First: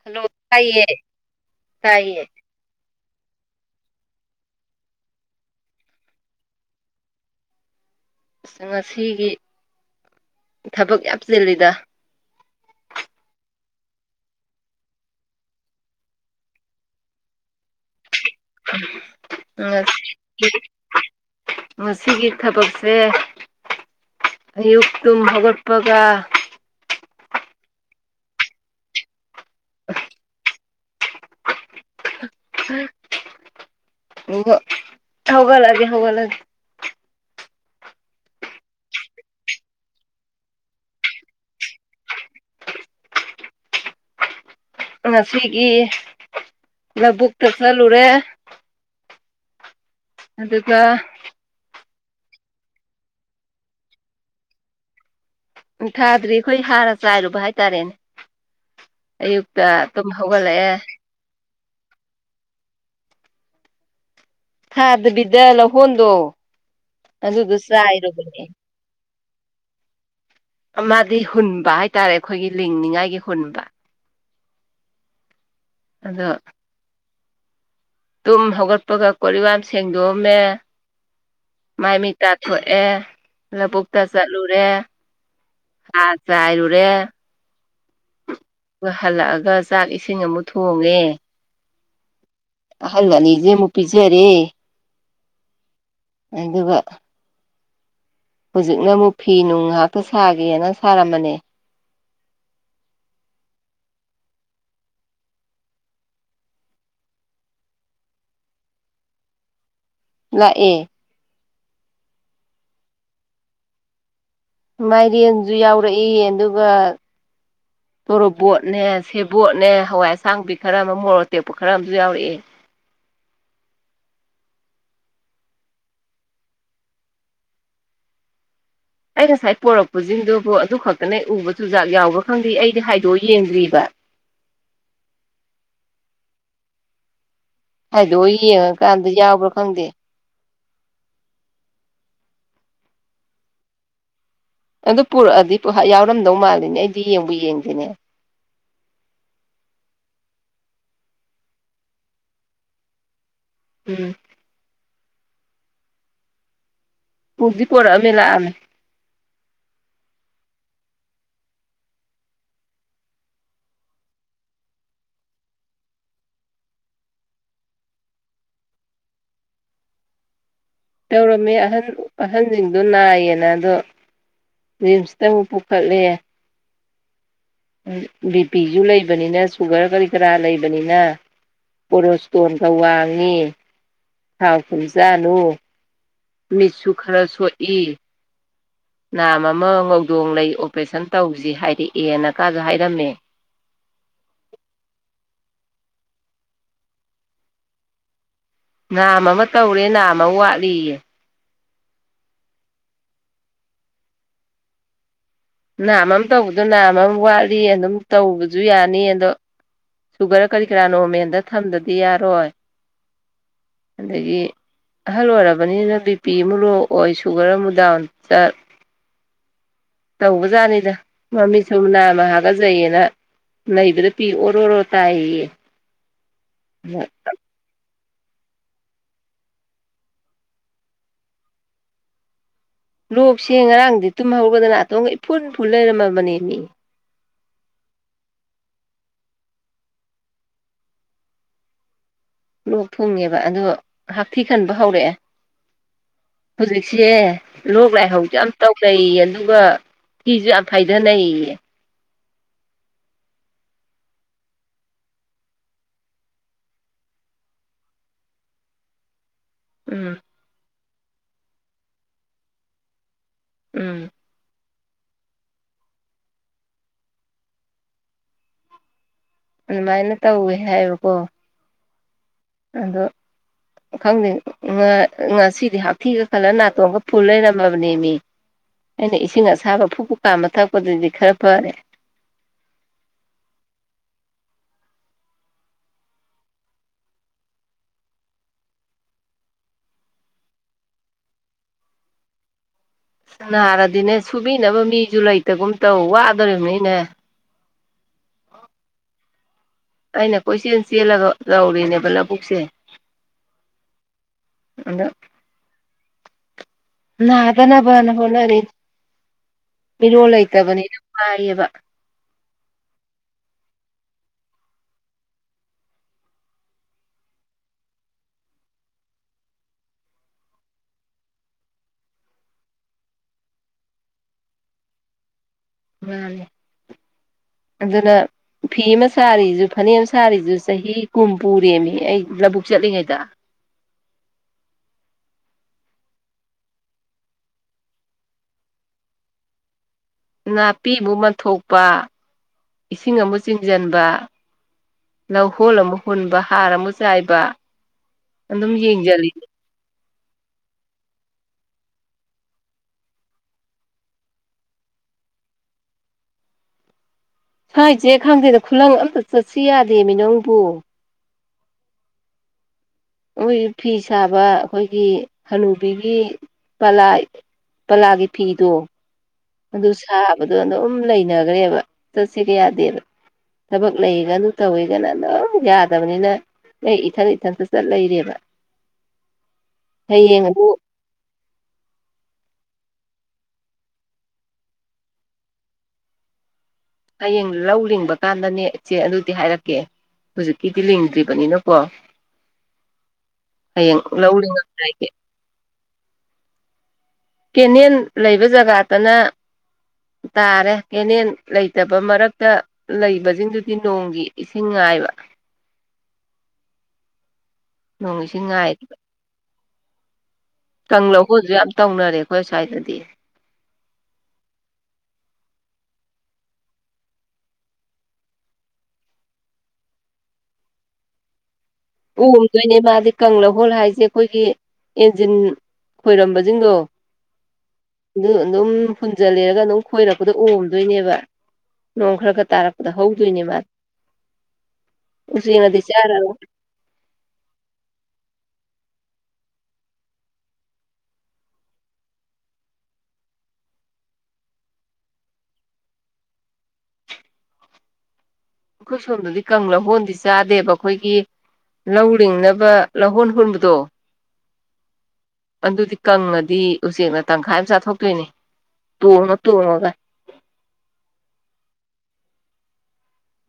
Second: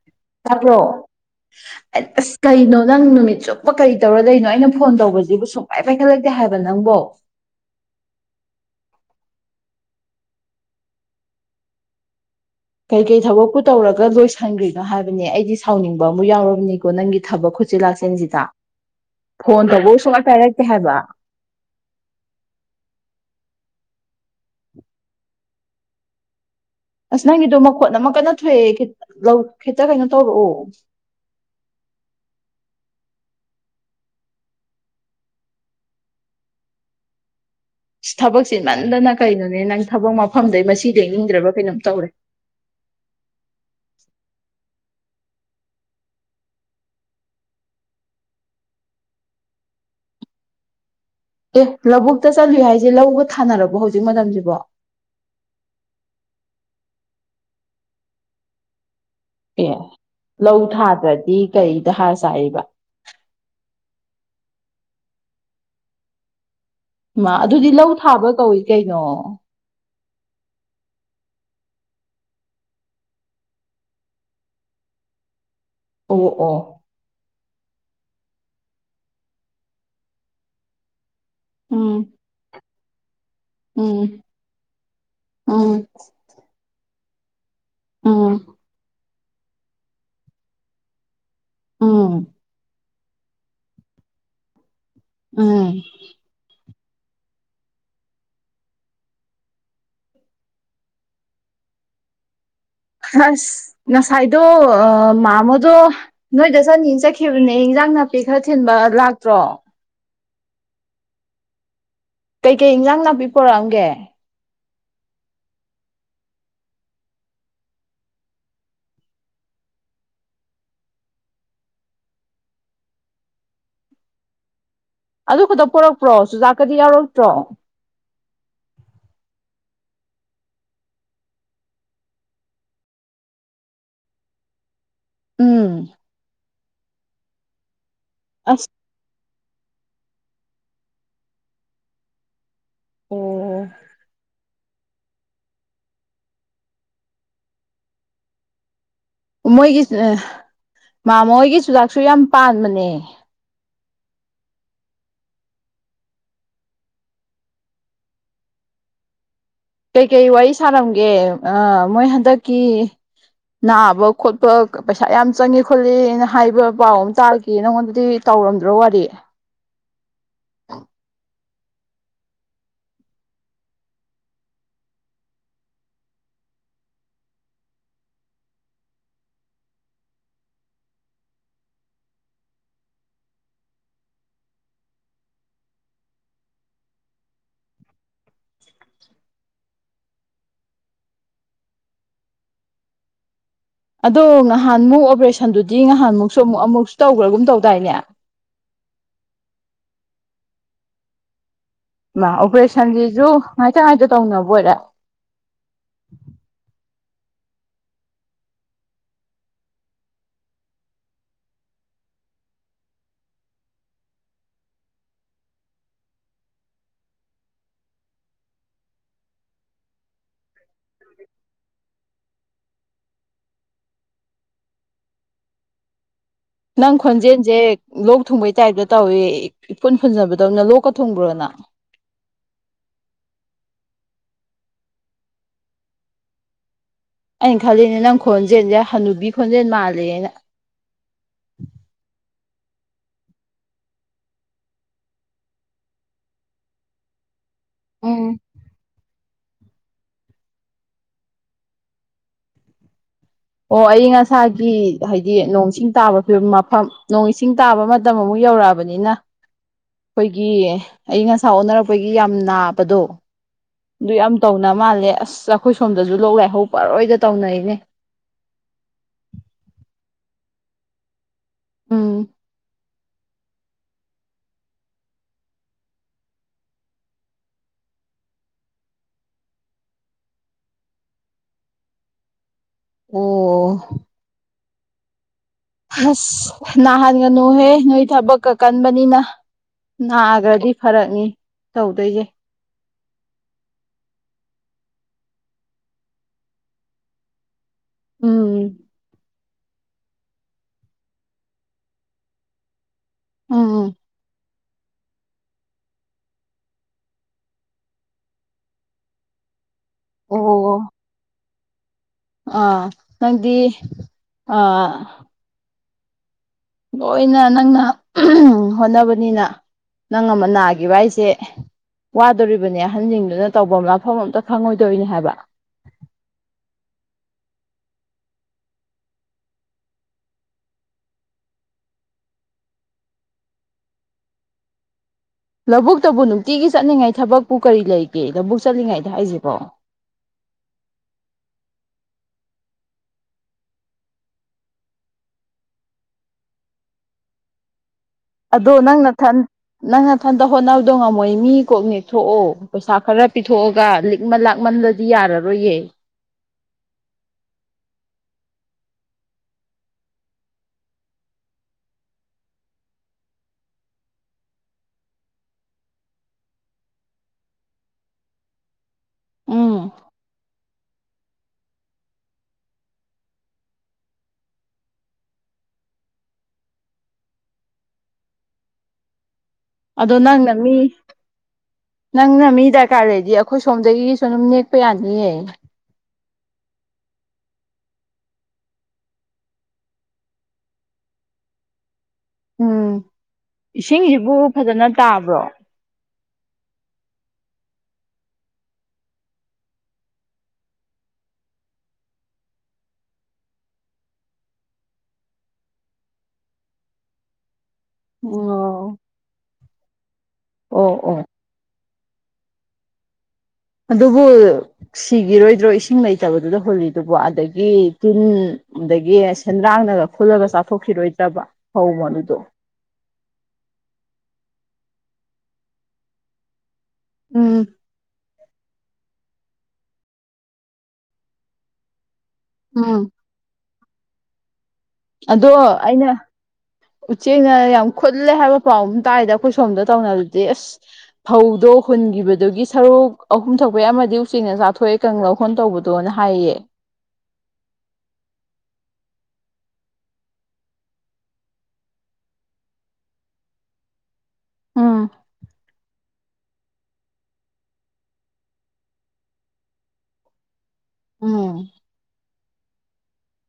[unintelligible] ꯇꯥꯕ꯭ꯔꯣ ꯇꯥꯏꯌꯦ ꯀꯩꯅꯣ ꯅꯪ ꯅꯨꯃꯤꯠ ꯆꯨꯞꯄ ꯀꯔꯤ ꯇꯧꯔꯗꯅꯣ ꯑꯩꯅ ꯐꯣꯟ ꯇꯧꯕꯁꯤꯕꯨ ꯁꯨꯡꯃꯥꯏꯅ ꯄꯥꯏꯈꯠꯂꯛꯇꯦ ꯍꯥꯏꯕ ꯅꯪꯕꯣ ꯑꯁ ꯉꯁꯤꯒꯤ ꯊꯕꯛ ꯌꯥꯝ ꯆꯤꯜꯂꯤꯗ ꯀꯩ ꯀꯩ ꯊꯕꯛꯄꯨ ꯇꯧꯔꯒ ꯂꯣꯏꯁꯤꯟꯈ꯭ꯔꯤꯅꯣ ꯍꯥꯏꯕꯅꯦ ꯑꯩꯗꯤ ꯁꯥꯎꯅꯤꯡꯕ ꯑꯃꯨꯛ ꯌꯥꯎꯔꯕꯅꯤꯀꯣ ꯅꯪꯒꯤ ꯊꯕꯛ ꯎꯆ ꯎꯆꯤ ꯂꯥꯛꯆꯦꯟꯁꯤꯗ ꯐꯣꯟ ꯇꯧꯕ ꯁꯨꯡꯂꯥꯏ ꯄꯥꯏꯔꯛꯀꯦ ꯍꯥꯏꯕ ꯃꯁꯤꯁꯤꯒꯤ ꯊꯕꯛꯁꯦ ꯑꯌꯨꯛ ꯇꯨꯝ ꯍꯧꯒꯠꯄꯒ ꯑꯁ ꯅꯪꯒꯤꯗꯣ ꯃꯈꯣꯠ ꯑꯃ ꯀꯟꯅ ꯊꯣꯛꯑꯦ ꯈꯤꯇ ꯀꯩꯅꯣ ꯇꯧꯔꯛꯑꯣ ꯑꯣ ꯍꯧꯒ ꯂꯒꯦ ꯍꯧꯒ ꯂꯒꯦ ꯊꯕꯛꯁꯦꯃꯟꯗꯅ ꯀꯩꯅꯣꯅꯦ ꯅꯪ ꯊꯕꯛ ꯃꯐꯝꯗꯩ ꯃꯁꯤ ꯂꯦꯡꯅꯤꯡꯗ꯭ꯔꯕ ꯀꯩꯅꯣꯝ ꯇꯧꯔꯦ ꯉꯁꯤꯒꯤ ꯂꯧꯕꯛꯇ ꯆꯠꯂꯨꯔꯦ ꯑꯗꯨꯗ ꯑꯦ ꯂꯧꯕꯨꯛꯇ ꯆꯠꯂꯤꯨ ꯍꯥꯏꯁꯦ ꯂꯧꯒ ꯊꯥꯅꯔꯕꯣ ꯍꯧꯖꯤꯛ ꯃꯇꯝꯁꯤꯕꯣ ꯎ ꯊꯥꯗ꯭ꯔꯤ ꯑꯩꯈꯣꯏ ꯍꯥꯔ ꯆꯥꯏꯔꯨꯕ ꯍꯥꯏꯇꯥꯔꯦꯅꯦ ꯑꯌꯨꯛꯇ ꯑꯦ ꯇꯨꯝ ꯂꯧ ꯍꯧꯒꯠꯂꯛꯑꯦ ꯊꯥꯗ꯭ꯔꯗꯤ ꯀꯩꯗ ꯍꯥꯔ ꯆꯥꯏꯕ ꯊꯥꯗꯕꯤꯗ ꯂ ꯍꯣꯟꯗꯣ ꯃꯥ ꯑꯗꯨꯗꯤ ꯂꯧ ꯊꯥꯕ ꯀꯧꯏ ꯀꯩꯅꯣ ꯃꯥꯗꯤ ꯍꯨꯟꯕ ꯍꯥꯏꯇꯥꯔꯦ ꯑꯩꯈꯣꯏꯒꯤ ꯂꯤꯡꯅꯤꯉꯥꯏꯒꯤ ꯍꯨꯟꯕ ꯑꯣ ꯑꯗꯣ ꯑꯣ ꯇꯨꯝ ꯍꯧꯒꯠꯄꯒ ꯀꯣꯂꯤꯋꯥꯢꯔꯝ ꯁꯦꯡꯗꯣꯛꯑꯝꯃꯦ ꯃꯥꯏ ꯎꯝ ꯃꯤꯠ ꯇꯥꯊꯣꯛꯑꯦ ꯑꯦ ꯂꯕꯨꯨꯛꯇ ꯎꯝ ꯆꯠꯂꯨꯔꯦ ꯎꯝ ꯍꯥ ꯆꯥꯏꯔꯨꯔꯦ ꯎꯝ ꯑꯗꯨꯒ ꯍꯜꯂꯛꯑꯒ ꯆꯥꯛ ꯏꯁꯤꯡ ꯑꯃꯨꯛ ꯊꯣꯡꯉꯦ ꯎꯝ ꯑꯍꯜ ꯑꯅꯤꯖꯤꯃꯨꯛ ꯄꯤꯖꯔꯦ ꯎꯝ ꯑꯗꯨꯒ ꯍꯧꯖꯤꯛꯅ ꯃꯨ ꯐꯤ ꯅꯨꯡ ꯉꯥꯛꯇ ꯁꯥꯒꯦꯅ ꯁꯥꯔꯝꯕꯅꯦ ꯑꯁ ꯉꯁꯥꯏꯗꯣ ꯑ ꯃꯥꯃꯗꯨ ꯅꯣꯏꯗ ꯆꯅꯤꯅ ꯆꯠꯈꯤꯕꯅꯦ ꯏꯟꯖꯥꯡ ꯅꯥꯄꯤ ꯈꯔ ꯊꯤꯟꯕ ꯂꯥꯛꯇ꯭ꯔꯣ ꯂꯥꯛꯑꯦ ꯀꯩꯀꯩ ꯏꯟꯖꯥꯡ ꯅꯥꯄꯤ ꯄꯣꯔꯛꯑꯝꯒꯦ ꯃꯥꯏꯔꯦꯟꯁꯨ ꯌꯥꯎꯔꯛꯏ ꯑꯗꯨꯒ ꯇꯣꯔꯕꯣꯠꯅꯦ ꯁꯦꯕꯣꯠꯅꯦ ꯍꯋꯥꯏ ꯑꯁꯥꯡꯕꯤ ꯈꯔ ꯑꯃ ꯃꯣꯔꯣꯛ ꯇꯦꯛꯄ ꯈꯔ ꯑꯃꯁꯨ ꯌꯥꯎꯔꯛꯑꯦ ꯑꯗꯨ ꯈꯛꯇ ꯄꯔꯛꯄ꯭ꯔꯣ ꯆꯨꯖꯥꯛꯀꯗꯤ ꯌꯥꯎꯔꯛꯇ꯭ꯔꯣ ꯑꯩ ꯉꯁꯥꯏ ꯄꯣꯔꯛꯄꯁꯤꯡꯗꯨꯕꯨ ꯑꯗꯨ ꯈꯛꯇꯅ ꯎꯕ ꯆꯨꯖꯥꯛ ꯌꯥꯎꯕ꯭ꯔꯥ ꯈꯪꯗꯦ ꯑꯩꯗꯤ ꯍꯥꯏꯗꯣꯛꯑ ꯌꯦꯡꯗ꯭ꯔꯤꯕ ꯎꯝ ꯍꯥꯏꯗꯣ ꯑꯁ ꯌꯦꯡꯉꯀꯥꯟꯗ ꯌꯥꯎꯕ꯭ꯔꯥ ꯈꯪꯗꯦ ꯑꯣ ꯑꯗꯨ ꯄꯨꯔꯛꯑꯗꯤ ꯌꯥꯎꯔꯝꯗꯧ ꯃꯥꯜꯂꯤꯅꯦ ꯑꯩꯗꯤ ꯌꯦꯡꯕꯨ ꯌꯦꯡꯗꯦꯅꯦ ꯃꯣꯏꯒꯤ ꯃꯥ ꯃꯣꯏꯒꯤ ꯆꯨꯖꯥꯛꯁꯨ ꯌꯥꯝ ꯄꯥꯟꯕꯅꯦ ꯎꯝ ꯄꯨꯗꯤ ꯄꯨꯔꯛꯑꯝꯃꯦ ꯂꯥꯛꯑꯝꯃꯦ ꯀꯩ ꯀꯩ ꯋꯥꯔꯤ ꯁꯥꯔꯝꯒꯦ ꯃꯣꯏ ꯍꯟꯗꯛꯀꯤ ꯅꯥꯕ ꯈꯣꯠꯄ ꯄꯩꯁꯥ ꯌꯥꯝ ꯆꯪꯉ ꯈꯣꯠꯂꯤꯅ ꯍꯥꯏꯕ ꯄꯥꯎ ꯑꯃ ꯇꯥꯒꯦ ꯑꯦ ꯅꯉꯣꯟꯗꯗꯤ ꯇꯧꯔꯝꯗ꯭ꯔꯣ ꯋꯥꯔꯤ ꯇꯧꯔꯝꯃꯦ ꯑꯍꯟ ꯑꯍꯟꯁꯤꯡꯗꯨ ꯅꯥꯏꯌꯦꯅ ꯑꯗꯣ ꯔꯤꯝꯁꯇ ꯑꯃꯨꯛ ꯄꯨꯈꯠꯂꯦ ꯕꯤꯄꯤꯁꯨ ꯂꯩꯕꯅꯤꯅ ꯁꯨꯒꯔ ꯀꯔꯤ ꯀꯔꯥ ꯂꯩꯕꯅꯤꯅ ꯄꯣꯔꯣꯁꯇꯣꯟꯒ ꯋꯥꯡꯉꯤ ꯊꯥꯎ ꯊꯨꯝ ꯆꯥꯅꯨ ꯃꯤꯠꯁꯨ ꯈꯔ ꯁꯣꯛꯏ ꯅꯥꯝꯃ ꯑꯃ ꯉꯧꯗꯣꯡ ꯂꯩ ꯑꯣꯄꯔꯦꯁꯟ ꯇꯧꯖꯦ ꯍꯥꯏꯔꯛꯑꯦ ꯀꯥꯏꯖꯨ ꯍꯥꯏꯔꯝꯃꯦ ꯑꯗꯣ ꯅꯍꯥꯟꯃꯨꯛ ꯑꯣꯄꯔꯦꯁꯟꯗꯨꯗꯤ ꯅꯍꯥꯟꯃꯨꯛꯁꯨ ꯑꯃꯨꯛ ꯑꯃꯨꯛꯁꯨ ꯇꯧꯈ꯭ꯔꯥꯒꯨꯝ ꯇꯧꯗꯥꯏꯅꯦ ꯅꯥꯝꯃ ꯑꯃ ꯇꯧꯔꯦ ꯅꯥꯝꯃ ꯑꯃ ꯋꯥꯠꯂꯤꯌꯦ ꯑꯣꯄꯔꯦꯁꯟꯁꯤꯁꯨ ꯉꯥꯏꯇ ꯉꯥꯏꯇ ꯇꯧꯅꯕ ꯑꯣꯏꯔꯦ ꯅꯥꯝ ꯑꯃ ꯇꯧꯕꯗꯣ ꯅꯥꯝ ꯑꯃ ꯋꯥꯠꯂꯤ ꯑꯗꯨꯝ ꯇꯧꯕꯁꯨ ꯌꯥꯅꯤ ꯑꯗꯣ ꯁꯨꯒꯔ ꯀꯔꯤ ꯀꯔꯥ ꯅꯣꯔꯃꯦꯜꯗ ꯊꯝꯗꯗꯤ ꯌꯥꯔꯣꯏ ꯑꯗꯒꯤ ꯑꯍꯜ ꯑꯣꯏꯔꯕꯅꯤꯅ ꯕꯤ ꯄꯤ ꯑꯃꯨꯛ ꯂꯣꯛꯑꯣꯏ ꯁꯨꯒꯔ ꯑꯃꯨ ꯗꯥꯎꯟ ꯆꯠ ꯇꯧꯕꯖꯥꯅꯤꯗ ꯃꯃꯤꯠꯁꯨ ꯅꯥꯝꯃ ꯍꯥꯏꯒꯖꯩꯌꯦꯅ ꯂꯩꯕꯗ ꯄꯤ ꯑꯣꯏꯔꯣ ꯑꯣꯏꯔꯣ ꯇꯥꯢꯌꯦꯌꯦ ꯅꯪ ꯈꯣꯟꯖꯦꯟꯖꯦꯛ ꯂꯣꯛ ꯊꯨꯡꯕꯩ ꯇꯥꯏꯞꯇ ꯇꯧꯏ ꯏꯐꯨꯟ ꯐꯨꯟꯖꯕꯗꯧꯅ ꯂꯣꯛꯀ ꯊꯨꯡꯕ꯭ꯔꯣ ꯅꯪ ꯂꯣꯛꯁꯦ ꯉꯔꯥꯡꯗꯤ ꯇꯨꯝꯍꯧꯕꯗ ꯅꯇꯣꯟꯒ ꯏꯐꯨꯟꯐꯨꯟ ꯂꯩꯔꯝꯃꯕꯅꯦ ꯃꯦ ꯑꯩꯅ ꯈꯜꯂꯤꯅꯦ ꯅꯪ ꯈꯣꯟꯖꯦꯜꯁꯦ ꯍꯅꯨꯕꯤ ꯈꯣꯟꯖꯦꯜ ꯃꯥꯂꯦꯅ ꯂꯣꯛ ꯊꯨꯡꯉꯦꯕ ꯑꯗꯣ ꯍꯥꯊꯤ ꯈꯟꯕ ꯍꯧꯔꯛꯑꯦ ꯍꯧꯖꯤꯛꯁꯦ ꯂꯣꯛ ꯎꯝ ꯂꯥꯏꯍꯧꯁꯨ ꯌꯥꯝ ꯇꯧꯅꯩꯌꯦ ꯑꯗꯨꯒ ꯊꯤꯁꯨ ꯌꯥꯝ ꯐꯥꯏꯊꯩꯅꯩꯌꯦ ꯑꯣ ꯑꯌꯪ ꯑꯁꯥꯒꯤ ꯍꯥꯏꯗꯤ ꯅꯣꯡ ꯁꯤꯡ ꯇꯥꯕꯤꯕ ꯃꯐꯝ ꯅꯣꯡ ꯏꯁꯤꯡ ꯇꯥꯕ ꯃꯇꯝ ꯑꯃꯨꯛ ꯌꯧꯔꯛꯑꯕꯅꯤꯅ ꯎꯝ ꯑꯩꯒꯤ ꯑꯌꯪ ꯑꯁꯥ ꯑꯣꯟꯅꯔꯛꯄꯒꯤ ꯌꯥꯝ ꯅꯥꯕꯗꯣ ꯎꯝ ꯑꯗꯨ ꯌꯥꯝ ꯇꯧꯅ ꯃꯥꯜꯂꯦ ꯑꯁ ꯑꯩꯈꯣꯏ ꯁꯣꯝꯗꯁꯨ ꯂꯣꯛ ꯂꯥꯏꯍꯧꯕ ꯄꯔꯣꯏꯗ ꯇꯧꯅꯩꯅꯦ ꯑꯗꯨꯃꯥꯏꯅ ꯇꯧꯋꯦ ꯍꯥꯏꯌꯦꯕꯀꯣ ꯎꯝ ꯑꯗꯣ ꯈꯪꯗꯦ ꯉꯥ ꯉꯁꯤꯗꯤ ꯍꯥꯊꯤꯒ ꯈꯜꯂ ꯅꯥꯇꯣꯡꯒ ꯐꯨꯜ ꯂꯩꯔꯝꯃꯕꯅꯦ ꯃꯤ ꯑꯩꯅ ꯏꯁꯤꯡ ꯑꯁꯥꯕ ꯐꯨ ꯐꯨ ꯀꯥꯝꯃ ꯊꯛꯄꯗꯒꯤꯗꯤ ꯈꯔ ꯐꯔꯦ ꯑꯣ ꯑꯁ ꯅꯍꯥꯟꯒꯅꯨꯍꯦ ꯅꯣꯏ ꯊꯕꯛꯀ ꯀꯟꯕꯅꯤꯅ ꯅꯥꯒ꯭ꯔꯗꯤ ꯐꯔꯛꯅꯤ ꯇꯧꯗꯣꯏꯁꯦ ꯑꯁ ꯅꯥꯔꯗꯤꯅꯦ ꯁꯨꯕꯤꯅꯕ ꯃꯤꯁꯨ ꯂꯩꯇꯧꯒꯨꯝ ꯇꯧ ꯋꯥꯗꯣꯔꯤꯕꯅꯤꯅꯦ ꯎꯝ ꯑꯩꯅ ꯀꯣꯏꯆꯦꯜ ꯆꯦꯜꯂꯒ ꯇꯧꯔꯤꯅꯦꯕ ꯂꯧꯕꯨꯛꯁꯦ ꯎꯝ ꯑꯗꯣ ꯅꯥꯗꯅꯕꯅ ꯍꯣꯠꯅꯔꯤꯅꯤ ꯃꯤꯔꯣꯜ ꯑꯣ ꯂꯩꯇꯕꯅꯤꯅ ꯋꯥꯥꯏꯌꯦꯕ ꯑꯥ ꯅꯪꯗꯤ ꯑꯥ ꯂꯣꯏꯅ ꯅꯪꯅ ꯍꯣꯠꯅꯕꯅꯤꯅ ꯅꯪ ꯑꯃ ꯅꯥꯒꯤꯕ ꯍꯥꯏꯁꯦ ꯋꯥꯗꯣꯔꯤꯕꯅꯦ ꯑꯍꯟꯁꯤꯡꯗꯨꯅ ꯇꯧꯕ ꯂꯥꯛꯐꯝ ꯑꯃꯇ ꯈꯪꯉꯣꯏꯗꯣꯏꯅꯦ ꯍꯥꯏꯕ ꯃꯅꯦ ꯑꯗꯨꯅ ꯐꯤ ꯑꯃ ꯁꯥꯔꯤꯖꯄ ꯐꯅꯦꯛ ꯑꯃ ꯁꯥꯔꯤꯖꯨ ꯆꯍꯤ ꯀꯨꯨꯝ ꯄꯨꯔꯦꯃꯦ ꯑꯩ ꯂꯧꯕꯨꯛ ꯆꯠꯂꯤꯉꯩꯗ ꯂꯧꯕꯨꯛꯇꯕꯨ ꯅꯨꯡꯇꯤꯒꯤ ꯆꯠꯅꯤꯡꯉꯥꯏ ꯊꯕꯛꯄꯨ ꯀꯔꯤ ꯂꯩꯒꯦ ꯂꯧꯕꯨꯛ ꯆꯠꯂꯤꯉꯥꯏꯗ ꯍꯥꯏꯖꯤꯕꯣ ꯅꯥꯄꯤꯃꯨꯛ ꯃꯟꯊꯣꯛꯄ ꯏꯁꯤꯡ ꯑꯃꯨ ꯆꯤꯡꯁꯤꯟꯕ ꯂꯧꯍꯣꯜ ꯑꯃꯨꯛ ꯍꯨꯟꯕ ꯍꯥꯔ ꯑꯃ ꯆꯥꯏꯕ ꯑꯗꯨꯝ ꯑꯗꯣ ꯅꯪ ꯅꯊꯟ ꯌꯦꯡꯖꯜꯂꯤꯅꯦ ꯅꯪꯅꯊꯟꯇ ꯍꯣꯠꯅꯕꯗꯣ ꯉꯝꯃꯣꯏ ꯃꯤ ꯀꯣꯛꯅꯦꯛ ꯊꯣꯛꯑꯣ ꯄꯩꯁꯥ ꯈꯔ ꯄꯤꯊꯣꯛꯑꯒ ꯂꯤꯛꯃꯟ ꯂꯥꯛꯃꯜꯂ ꯌꯥꯔꯔꯣꯏꯌꯦ ꯁꯥꯏꯖꯦ ꯈꯪꯗꯦꯗ ꯈꯨꯂꯪ ꯑꯝꯇ ꯆꯠꯁꯤ ꯌꯥꯗꯦ ꯃꯤ ꯅꯪꯕꯨ ꯃꯣꯏꯒꯤ ꯐꯤ ꯁꯥꯕ ꯑꯩꯈꯣꯏꯒꯤ ꯍꯅꯨꯕꯤꯒꯤ ꯄꯂꯥ ꯄꯜꯂꯥꯒꯤ ꯐꯤꯗꯣ ꯎꯝ ꯑꯗꯨ ꯁꯥꯕꯗꯣ ꯑꯗꯨꯝ ꯂꯩꯅꯈ꯭ꯔꯦꯕ ꯆꯠꯁꯦꯒ ꯌꯥꯗꯦꯕ ꯊꯕꯛ ꯂꯩꯒ ꯑꯗꯨ ꯇꯧꯋꯤꯒꯅ ꯑꯗꯨꯝ ꯌꯥꯗꯕꯅꯤꯅ ꯑꯩ ꯏꯊꯟ ꯏꯊꯟꯇ ꯆꯠ ꯂꯩꯔꯦꯕ ꯑꯗꯣ ꯅꯪ ꯍꯌꯦꯡ ꯑꯗꯨ ꯃꯤ ꯅꯪꯅ ꯃꯤ ꯗꯔꯀꯥꯔ ꯂꯩꯗꯤ ꯑꯩꯈꯣꯏ ꯁꯣꯝꯗꯒꯤꯁꯨ ꯑꯗꯨꯝ ꯅꯦꯛꯄ ꯌꯥꯅꯤꯌꯦ ꯍꯌꯦꯡ ꯂꯧ ꯂꯤꯡꯕ ꯀꯥꯟꯗꯅꯦ ꯏꯆꯦ ꯑꯗꯨꯗꯤ ꯍꯥꯏꯔꯛꯀꯦ ꯍꯧꯖꯤꯛꯀꯤꯗꯤ ꯂꯤꯡꯗ꯭ꯔꯤꯕꯅꯤꯅꯀꯣ ꯎꯝ ꯍꯌꯦꯡ ꯏꯁꯤꯡꯁꯤꯕꯨ ꯂꯧ ꯐꯖꯅ ꯂꯤꯉꯝꯗꯥꯏꯒꯤ ꯇꯥꯕ꯭ꯔꯣ ꯀꯦꯅꯦꯜ ꯂꯩꯕ ꯖꯒꯥꯗꯅ ꯇꯥꯔꯦ ꯀꯦꯅꯦꯟ ꯂꯩꯇꯕ ꯃꯔꯛꯇ ꯂꯩꯕꯖꯤꯡꯗꯨꯗꯤ ꯅꯣꯡꯒꯤ ꯏꯁꯤꯡ ꯉꯥꯏꯕ ꯅꯣꯡ ꯏꯁꯤꯡ ꯉꯥꯏꯔꯤꯕ ꯑꯣ ꯑꯣ ꯑꯣ ꯀꯪꯂꯧꯍꯣꯜꯁꯨ ꯌꯥꯝ ꯇꯧꯅꯔꯦ ꯑꯩꯈꯣꯏ ꯁ꯭ꯋꯥꯏꯗꯗꯤ ꯑꯗꯨꯕꯨ ꯁꯤꯈꯤꯔꯣꯏꯗ꯭ꯔꯣ ꯏꯁꯤꯡ ꯂꯩꯇꯕꯗꯨꯗ ꯍꯨꯜꯂꯤꯗꯨꯕ ꯑꯗꯒꯤ ꯇꯤꯟ ꯑꯗꯒꯤ ꯁꯦꯟꯗ꯭ꯔꯥꯡꯅꯒ ꯈꯨꯜꯂꯒ ꯆꯥꯊꯣꯛꯈꯤꯔꯣꯏꯗ꯭ꯔꯕ ꯐꯧ ꯃꯔꯨꯗꯣ ꯍꯣꯏꯅꯦ ꯃꯥꯗꯤ ꯀꯪꯂꯧꯍꯣꯜ ꯍꯥꯏꯁꯦ ꯑꯩꯈꯣꯏꯒꯤ ꯏꯟꯖꯤꯟ ꯈꯣꯏꯔꯝꯕꯁꯤꯡꯗꯣ ꯎꯝ ꯑꯗꯨ ꯑꯗꯨꯝ ꯍꯨꯟꯖꯜꯂꯦꯔꯒ ꯑꯗꯨꯝ ꯈꯣꯏꯔꯛꯄꯗ ꯑꯣꯝꯗꯣꯏꯅꯦꯕ ꯅꯣꯡ ꯈꯔ ꯈꯠ ꯇꯥꯔꯄꯗ ꯎꯝ ꯍꯧꯗꯣꯏꯅꯦ ꯃꯥ ꯑꯗꯣ ꯎꯆꯦꯛꯅꯗꯤ ꯑꯩꯅ ꯆꯥꯔꯔꯣꯏ ꯎꯆꯦꯛꯅ ꯌꯥꯝ ꯈꯨꯟꯂꯦ ꯍꯥꯏꯕ ꯄꯥꯎ ꯑꯃ ꯇꯥꯏꯗ ꯑꯩꯈꯣꯏ ꯁꯣꯝꯗ ꯇꯧꯅꯕꯗꯤ ꯑꯁ ꯐꯧꯗꯣ ꯍꯨꯟꯒꯤꯕꯗꯨꯒꯤ ꯁꯔꯨꯛ ꯑꯍꯨꯝ ꯊꯣꯛꯄꯩ ꯑꯃ ꯗꯤ ꯎꯆꯦꯛꯅ ꯆꯥꯊꯣꯛꯏ ꯀꯪꯂꯧꯍꯣꯟ ꯇꯧꯕꯗꯣꯅ ꯍꯥꯏꯌꯦ ꯑꯩꯈꯣꯏ ꯁꯣꯝꯗꯨꯗꯤ ꯀꯪꯂꯧꯍꯣꯟꯗꯤ ꯆꯥꯗꯦꯕ ꯑꯩꯈꯣꯏꯒꯤ ꯂꯧ ꯂꯤꯡꯅꯕ ꯂꯧꯍꯣꯟ ꯍꯨꯟꯕꯗꯣ ꯑꯝ ꯑꯗꯨꯗꯤ ꯀꯪꯉꯗꯤ ꯎꯆꯦꯛꯅ ꯇꯪꯈꯥꯏ ꯑꯃ ꯆꯥꯊꯣꯛꯇꯣꯏꯅꯦ ꯇꯣꯡꯉ ꯇꯣꯡꯉꯒ ꯎꯝ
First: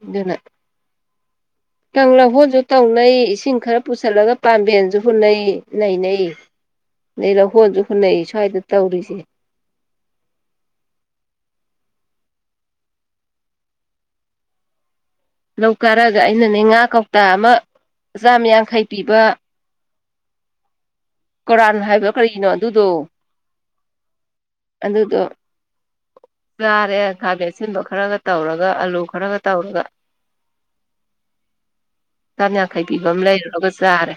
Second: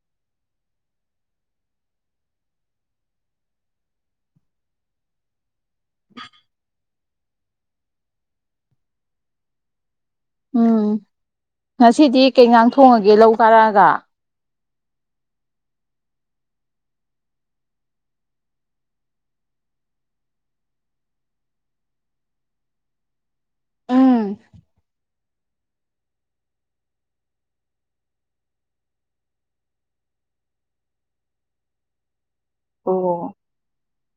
ꯑꯗꯨꯅ ꯀꯪꯂꯧꯍꯣꯜꯁꯨ ꯇꯧꯅꯩ ꯏꯁꯤꯡ ꯈꯔ ꯄꯨꯁꯜꯂꯒ ꯄꯥꯝꯕꯦꯟꯁꯨ ꯍꯨꯅꯩ ꯂꯩꯩꯅꯩ ꯂꯧꯍꯣꯟꯁꯨ ꯑꯗꯩ ꯍꯣꯟꯟꯅꯩ ꯁ꯭ꯋꯥꯏꯗ ꯇꯧꯔꯤꯁꯦ ꯎꯝ ꯉꯁꯤꯗꯤ ꯀꯩꯖꯥꯡ ꯊꯣꯡꯉꯒꯦ ꯂꯧ ꯀꯥꯔꯛꯑꯒ ꯂꯧ ꯀꯥꯔꯛꯑꯒ ꯑꯩꯅꯅꯦ ꯉꯥ ꯀꯧꯇꯥ ꯑꯃ ꯆꯥꯝ ꯌꯥꯡꯈꯩ ꯄꯤꯕ ꯀꯣꯔꯥꯟ ꯍꯥꯏꯕ꯭ꯔꯥ ꯀꯔꯤꯅꯣ ꯑꯗꯨꯗꯣ ꯎꯝ ꯑꯗꯨꯗꯣ ꯆꯥꯔꯦ ꯈꯥꯃꯦꯟ ꯑꯁꯤꯟꯕ ꯈꯔꯒ ꯇꯧꯔꯒ ꯑꯂꯨ ꯈꯔꯒ ꯇꯧꯔꯒ ꯆꯥꯝ ꯌꯥꯡꯈꯩ ꯄꯤꯕ ꯑꯣ ꯑꯃ ꯂꯩꯔꯨꯔꯒ ꯆꯥꯔꯦ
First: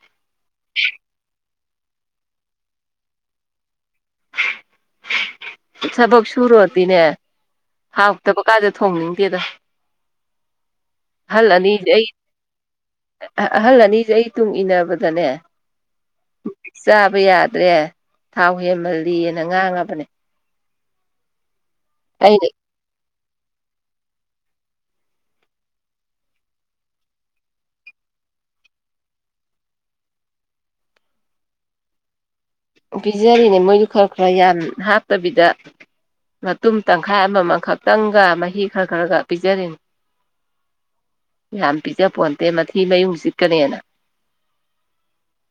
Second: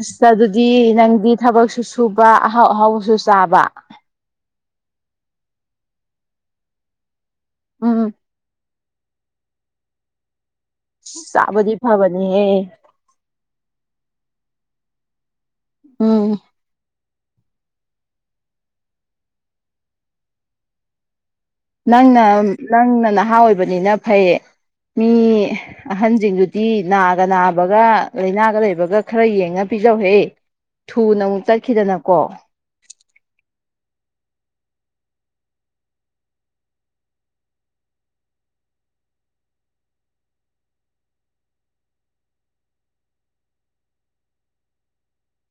ꯑꯁ ꯑꯗꯨꯗꯤ ꯅꯪꯗꯤ ꯊꯕꯛꯁꯨ ꯁꯨꯕ ꯑꯍꯥꯎ ꯑꯍꯥꯎꯕꯁꯨ ꯆꯥꯕ ꯊꯕꯛ ꯁꯨꯔꯣꯗꯤꯅꯦ ꯎꯝ ꯍꯥꯎꯇꯕ ꯀꯥꯖꯦ ꯊꯣꯡꯅꯤꯡꯗꯦꯗ ꯆꯥꯕꯗꯤ ꯐꯕꯅꯤꯍꯦ ꯑ ꯑꯍꯜ ꯑꯅꯤꯁꯦ ꯑꯩ ꯇꯨꯡ ꯏꯟꯅꯅꯕꯗꯅꯦ ꯎꯝ ꯆꯥꯕ ꯌꯥꯗ꯭ꯔꯦ ꯊꯥꯎ ꯍꯦꯟꯃꯜꯂꯤꯅ ꯉꯥꯡꯉꯕꯅꯦ ꯅꯪꯅ ꯑꯩꯅ ꯅꯪꯅ ꯅꯍꯥ ꯑꯣꯏꯕꯅꯤꯅ ꯐꯩ ꯃꯤ ꯑꯍꯟꯁꯤꯡꯗꯨꯗꯤ ꯅꯥꯒ ꯅꯥꯕꯒ ꯂꯥꯏꯅꯥꯒ ꯂꯩꯕꯒ ꯈꯔ ꯌꯦꯡꯉ ꯄꯤꯖꯧꯍꯦ ꯊꯨꯅ ꯑꯃꯨꯛ ꯇꯠꯈꯤꯗꯅꯀꯣ ꯄꯤꯖꯔꯤꯅꯦ ꯃꯣꯏꯗꯨ ꯈꯔ ꯈꯔ ꯌꯥꯝ ꯍꯥꯞꯇꯕꯤꯗ ꯃꯇꯨꯡꯨꯝ ꯇꯪꯈꯥꯏ ꯑꯃꯃꯝ ꯈꯛꯇꯪꯒ ꯃꯍꯤ ꯈꯔ ꯈꯔꯒ ꯄꯤꯖꯔꯤꯅꯤ ꯌꯥꯝ ꯄꯤꯖꯄꯣꯟꯇꯦ ꯃꯊꯤ ꯃꯌꯨꯡ ꯆꯤꯠꯀꯅꯦꯅ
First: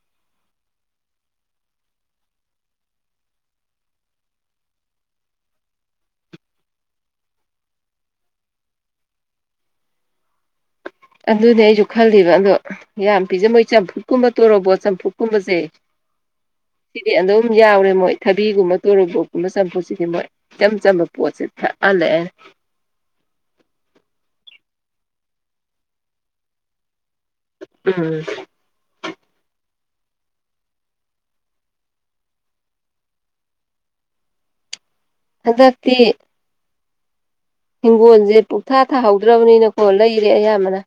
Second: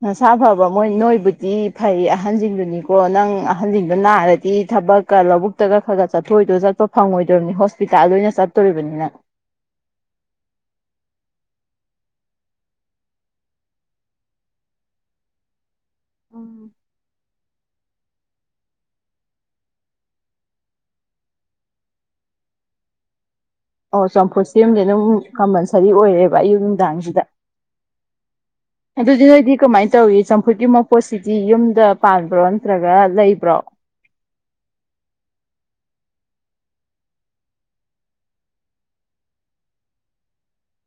ꯅꯁꯥ ꯐꯕ ꯃꯣꯏ ꯅꯣꯏꯕꯨꯗꯤ ꯐꯩ ꯑꯍꯟꯁꯤꯡꯗꯨꯅꯤꯀꯣ ꯅꯪ ꯑꯍꯟꯁꯤꯡꯗꯣ ꯅꯥꯔꯗꯤ ꯊꯕꯛ ꯈ ꯂꯧꯕꯨꯛꯇꯒ ꯈꯔ ꯈꯔ ꯆꯠꯊꯣꯏꯗꯣ ꯆꯠꯄ ꯐꯪꯉꯣꯏꯗꯕꯅꯤ ꯍꯣꯁꯄꯤꯇꯥꯜ ꯑꯣꯏꯅ ꯆꯠꯇꯣꯔꯤꯕꯅꯤꯅ ꯑꯗꯨꯅꯦ ꯑꯩꯁꯨ ꯈꯜꯂꯤꯕ ꯑꯗꯣ ꯌꯥꯝ ꯄꯤꯖ ꯃꯣꯏ ꯆꯝꯐꯨꯠꯀꯨꯝꯕ ꯇꯣꯔꯣꯕꯣꯠ ꯆꯝꯐꯨꯠ ꯀꯨꯝꯕꯁꯦ ꯎꯝ ꯁꯤꯗꯤ ꯑꯗꯨꯝ ꯌꯥꯎꯔꯦ ꯃꯣꯏ ꯊꯕꯤꯒꯨꯝꯕ ꯇꯣꯔꯣꯕꯣꯠꯀꯨꯝꯕ ꯆꯝꯐꯨꯠꯁꯤꯗꯤ ꯃꯣꯏ ꯏꯆꯝ ꯆꯝꯕ ꯄꯣꯠꯁꯦ ꯊꯛꯍꯜꯂꯦ ꯑꯩꯅ ꯑꯣ ꯆꯝꯐꯨꯠ ꯁꯤꯝꯗꯤ ꯑꯗꯨꯝ ꯀꯝꯄꯜꯁ꯭ꯔꯤ ꯑꯣꯏꯔꯦꯕ ꯑꯌꯨꯛ ꯅꯨꯡꯗꯥꯡꯁꯤꯗ ꯎꯝ ꯑꯗꯨꯗꯤ ꯅꯣꯏꯗꯤ ꯀꯃꯥꯏꯅ ꯇꯧꯏ ꯆꯝꯐꯨꯠꯀꯤ ꯃꯄꯣꯠꯁꯤꯗꯤ ꯌꯨꯝꯗ ꯄꯥꯟꯕ꯭ꯔꯣ ꯅꯠꯇ꯭ꯔꯒ ꯂꯩꯕ꯭ꯔꯣ ꯍꯟꯗꯛꯇꯤ ꯍꯤꯡꯒꯣꯜꯁꯦ ꯄꯨꯡꯊꯥ ꯊꯥꯍꯧꯗ꯭ꯔꯕꯅꯤꯅꯀꯣ ꯂꯩꯔꯦ ꯑꯌꯥꯝꯕꯅ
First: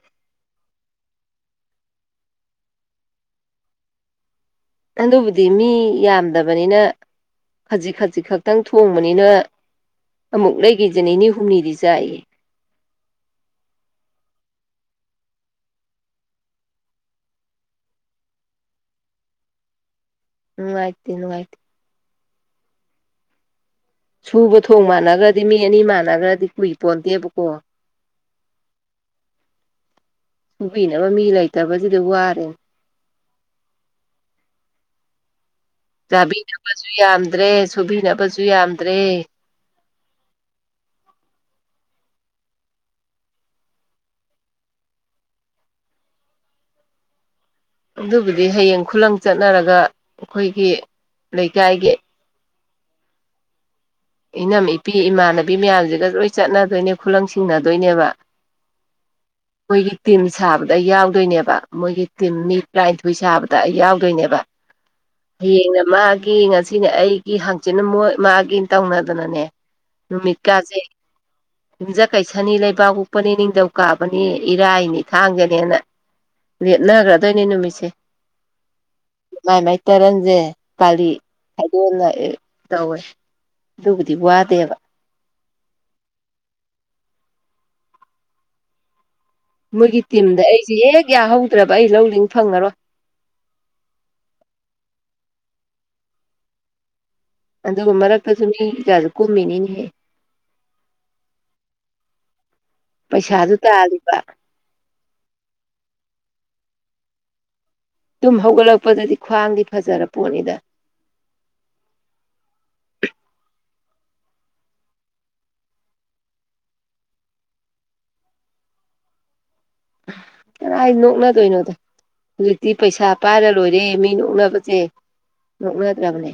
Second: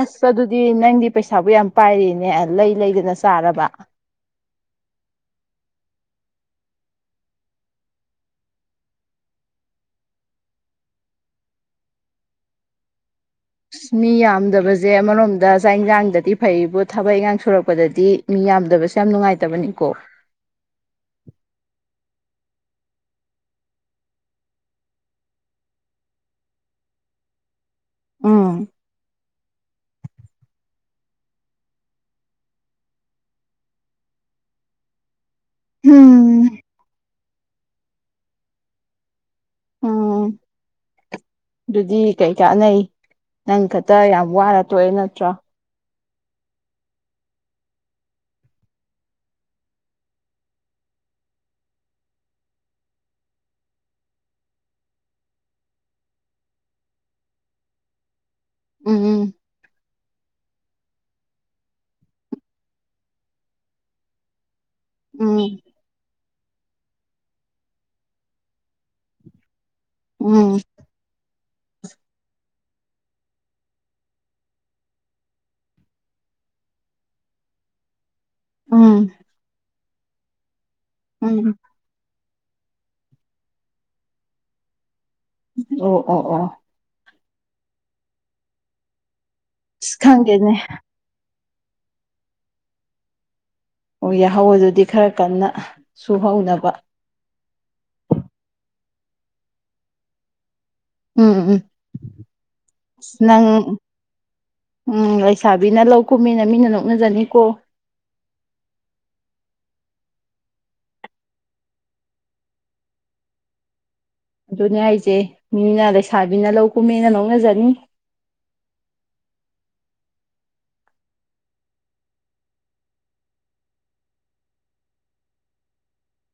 ꯑꯁ ꯑꯗꯨꯗꯤ ꯅꯪꯗꯤ ꯄꯩꯁꯥꯕꯨ ꯌꯥꯝ ꯄꯥꯏꯔꯤꯅꯦ ꯂꯩ ꯂꯩꯗꯅ ꯆꯥꯔꯕ ꯑꯗꯨꯕꯨꯗꯤ ꯃꯤ ꯌꯥꯝꯗꯕꯅꯤꯅ ꯈꯖꯤꯛ ꯈꯖꯤꯛ ꯈꯛꯇꯪ ꯊꯣꯡꯕꯅꯤꯅ ꯑꯃꯨꯛ ꯂꯩꯈꯤꯁ ꯅꯤꯅꯤ ꯍꯨꯝꯅꯤꯗꯤ ꯆꯥꯏꯌꯦ ꯃꯤ ꯌꯥꯝꯗꯕꯁꯦ ꯑꯃꯔꯣꯝꯗ ꯆꯥꯛ ꯌꯦꯟꯁꯥꯡꯗꯗꯤ ꯐꯩꯕꯨ ꯊꯕꯛ ꯏꯟꯈꯥꯡ ꯁꯨꯔꯛꯄꯗꯗꯤ ꯃꯤ ꯌꯥꯝꯗꯕꯁꯦ ꯌꯥꯝ ꯅꯨꯡꯉꯥꯏꯇꯕꯅꯤꯀꯣ ꯅꯨꯡꯉꯥꯏꯇꯦ ꯅꯨꯡꯉꯥꯏꯇꯦ ꯁꯨꯕ ꯊꯣꯡ ꯃꯥꯟꯅꯈ꯭ꯔꯗꯤ ꯃꯤ ꯑꯅꯤ ꯃꯥꯟꯅꯈ꯭ꯔꯗꯤ ꯀꯨꯏꯄꯣꯟꯇꯦꯕꯀꯣ ꯎꯝ ꯍꯨꯕꯤꯅꯕ ꯃꯤ ꯂꯩꯇꯕꯁꯤꯗꯤ ꯋꯥꯔꯦꯅꯦ ꯎꯝ ꯆꯥꯕꯤꯅꯕꯁꯨ ꯌꯥꯝꯗ꯭ꯔꯦ ꯁꯨꯕꯤꯅꯕꯁꯨ ꯌꯥꯝꯗ꯭ꯔꯦ ꯎꯝ [inaudible] ꯑꯗꯨꯗꯤ ꯀꯩ ꯀꯥꯟꯅꯩ ꯅꯪ ꯈꯛꯇ ꯌꯥꯝ ꯋꯥꯅ ꯇꯣꯛꯑꯦ ꯅꯠꯇ꯭ꯔꯣ ꯑꯗꯨꯕꯨꯗꯤ ꯍꯌꯦꯡ ꯈꯨꯂꯪ ꯆꯠꯅꯔꯒ ꯑꯩꯈꯣꯏꯒꯤ ꯂꯩꯀꯥꯏꯒꯤ ꯏꯅꯝ ꯏꯄꯤ ꯏꯃꯥꯟꯅꯕꯤ ꯃꯌꯥꯝꯁꯤꯒ ꯂꯣꯏ ꯆꯠꯅꯗꯣꯏꯅꯦ ꯈꯨꯂꯪ ꯁꯤꯡꯅꯗꯣꯏꯅꯦꯕ ꯎꯝ [inaudible] ꯃꯣꯏꯒꯤ ꯇꯤꯝ ꯁꯥꯕꯗ ꯑꯩ ꯌꯥꯎꯗꯣꯏꯅꯦꯕ ꯃꯣꯏꯒꯤ ꯇꯤꯝ ꯃꯤ ꯇꯔꯥꯅꯤꯊꯣꯏ ꯁꯥꯕꯗ ꯑꯩ ꯌꯥꯎꯗꯣꯏꯅꯦꯕ ꯎꯝ ꯍꯌꯦꯡꯅ ꯃꯥꯒꯤ ꯉꯁꯤꯅꯦ ꯑꯩꯒꯤ ꯍꯥꯡꯆꯤ ꯃꯣꯏ ꯃꯥꯒꯤ ꯇꯧꯅꯗꯅꯅꯦ ꯎꯝ ꯅꯨꯃꯤꯠꯀꯥꯁꯦ ꯌꯨꯨꯝꯖ ꯀꯩꯁꯥꯅꯤ ꯂꯩꯕꯥꯛ ꯄꯣꯛꯄꯅꯤ ꯅꯤꯡꯊꯧ ꯀꯥꯕꯅꯤ ꯏꯔꯥꯏꯅꯤ ꯊꯥꯡꯖꯅꯦꯅ ꯂꯦꯠꯅꯈ꯭ꯔꯗꯣꯏꯅꯦ ꯅꯨꯃꯤꯠꯁꯦ ꯎꯝ ꯃꯥꯏ ꯃꯥꯏ ꯇꯔꯟꯁꯦ ꯄꯥꯂꯤ ꯎꯝ ꯍꯥꯏꯗꯣꯟꯅ ꯇꯧꯋꯦ ꯑꯗꯨꯕꯨꯗꯤ ꯋꯥꯗꯦꯕ ꯑꯣ ꯑꯣ ꯑꯣ ꯑꯁ ꯃꯣꯏꯒꯤ ꯇꯤꯝꯗ ꯈꯪꯗꯦꯅꯦ ꯑꯩꯁꯦ ꯍꯦꯛ ꯌꯥꯍꯧꯗ꯭ꯔꯕ ꯑꯩ ꯂꯧꯗꯤꯡ ꯐꯪꯉꯔꯣꯏ ꯑꯣ ꯌꯥꯍꯧ ꯑꯗꯨꯗꯤ ꯈꯔ ꯀꯟꯅ ꯁꯨꯍꯧꯅꯕ ꯑꯗꯨꯒ ꯃꯔꯛꯇꯁꯨ ꯃꯤ ꯀꯌꯥꯁꯨ ꯀꯨꯝꯃꯤꯅꯤꯅꯤꯍꯦ ꯎꯝ ꯎꯝ ꯅꯪ ꯄꯩꯁꯥꯁꯨ ꯇꯥꯜꯂꯤꯕ ꯎꯝ ꯂꯩꯁꯥꯕꯤꯅ ꯂꯧ ꯀꯨꯝꯃꯤꯅ ꯃꯤꯅ ꯅꯣꯛꯅꯖꯅꯤꯀꯣ ꯑꯗꯨꯨꯝ ꯍꯧꯒꯠꯂꯛꯄꯗꯗꯤ ꯈ꯭ꯋꯥꯡꯗꯤ ꯐꯖꯔ ꯄꯣꯠꯅꯤꯗ ꯑꯗꯨꯅꯦ ꯑꯩꯁꯦ ꯃꯤꯅ ꯂꯩꯁꯥꯕꯤꯅ ꯂꯧ ꯀꯨꯝꯃꯦꯅ ꯅꯣꯛꯅꯖꯅꯤ ꯀꯅꯥꯥꯏ ꯅꯣꯛꯅꯗꯣꯏꯅꯣꯗ ꯍꯧꯖꯤꯛꯇꯤ ꯄꯩꯁꯥ ꯄꯥꯏꯔ ꯂꯣꯏꯔꯦ ꯃꯤ ꯅꯣꯛꯅꯕꯁꯦ ꯅꯣꯛꯅꯗ꯭ꯔꯕꯅꯦ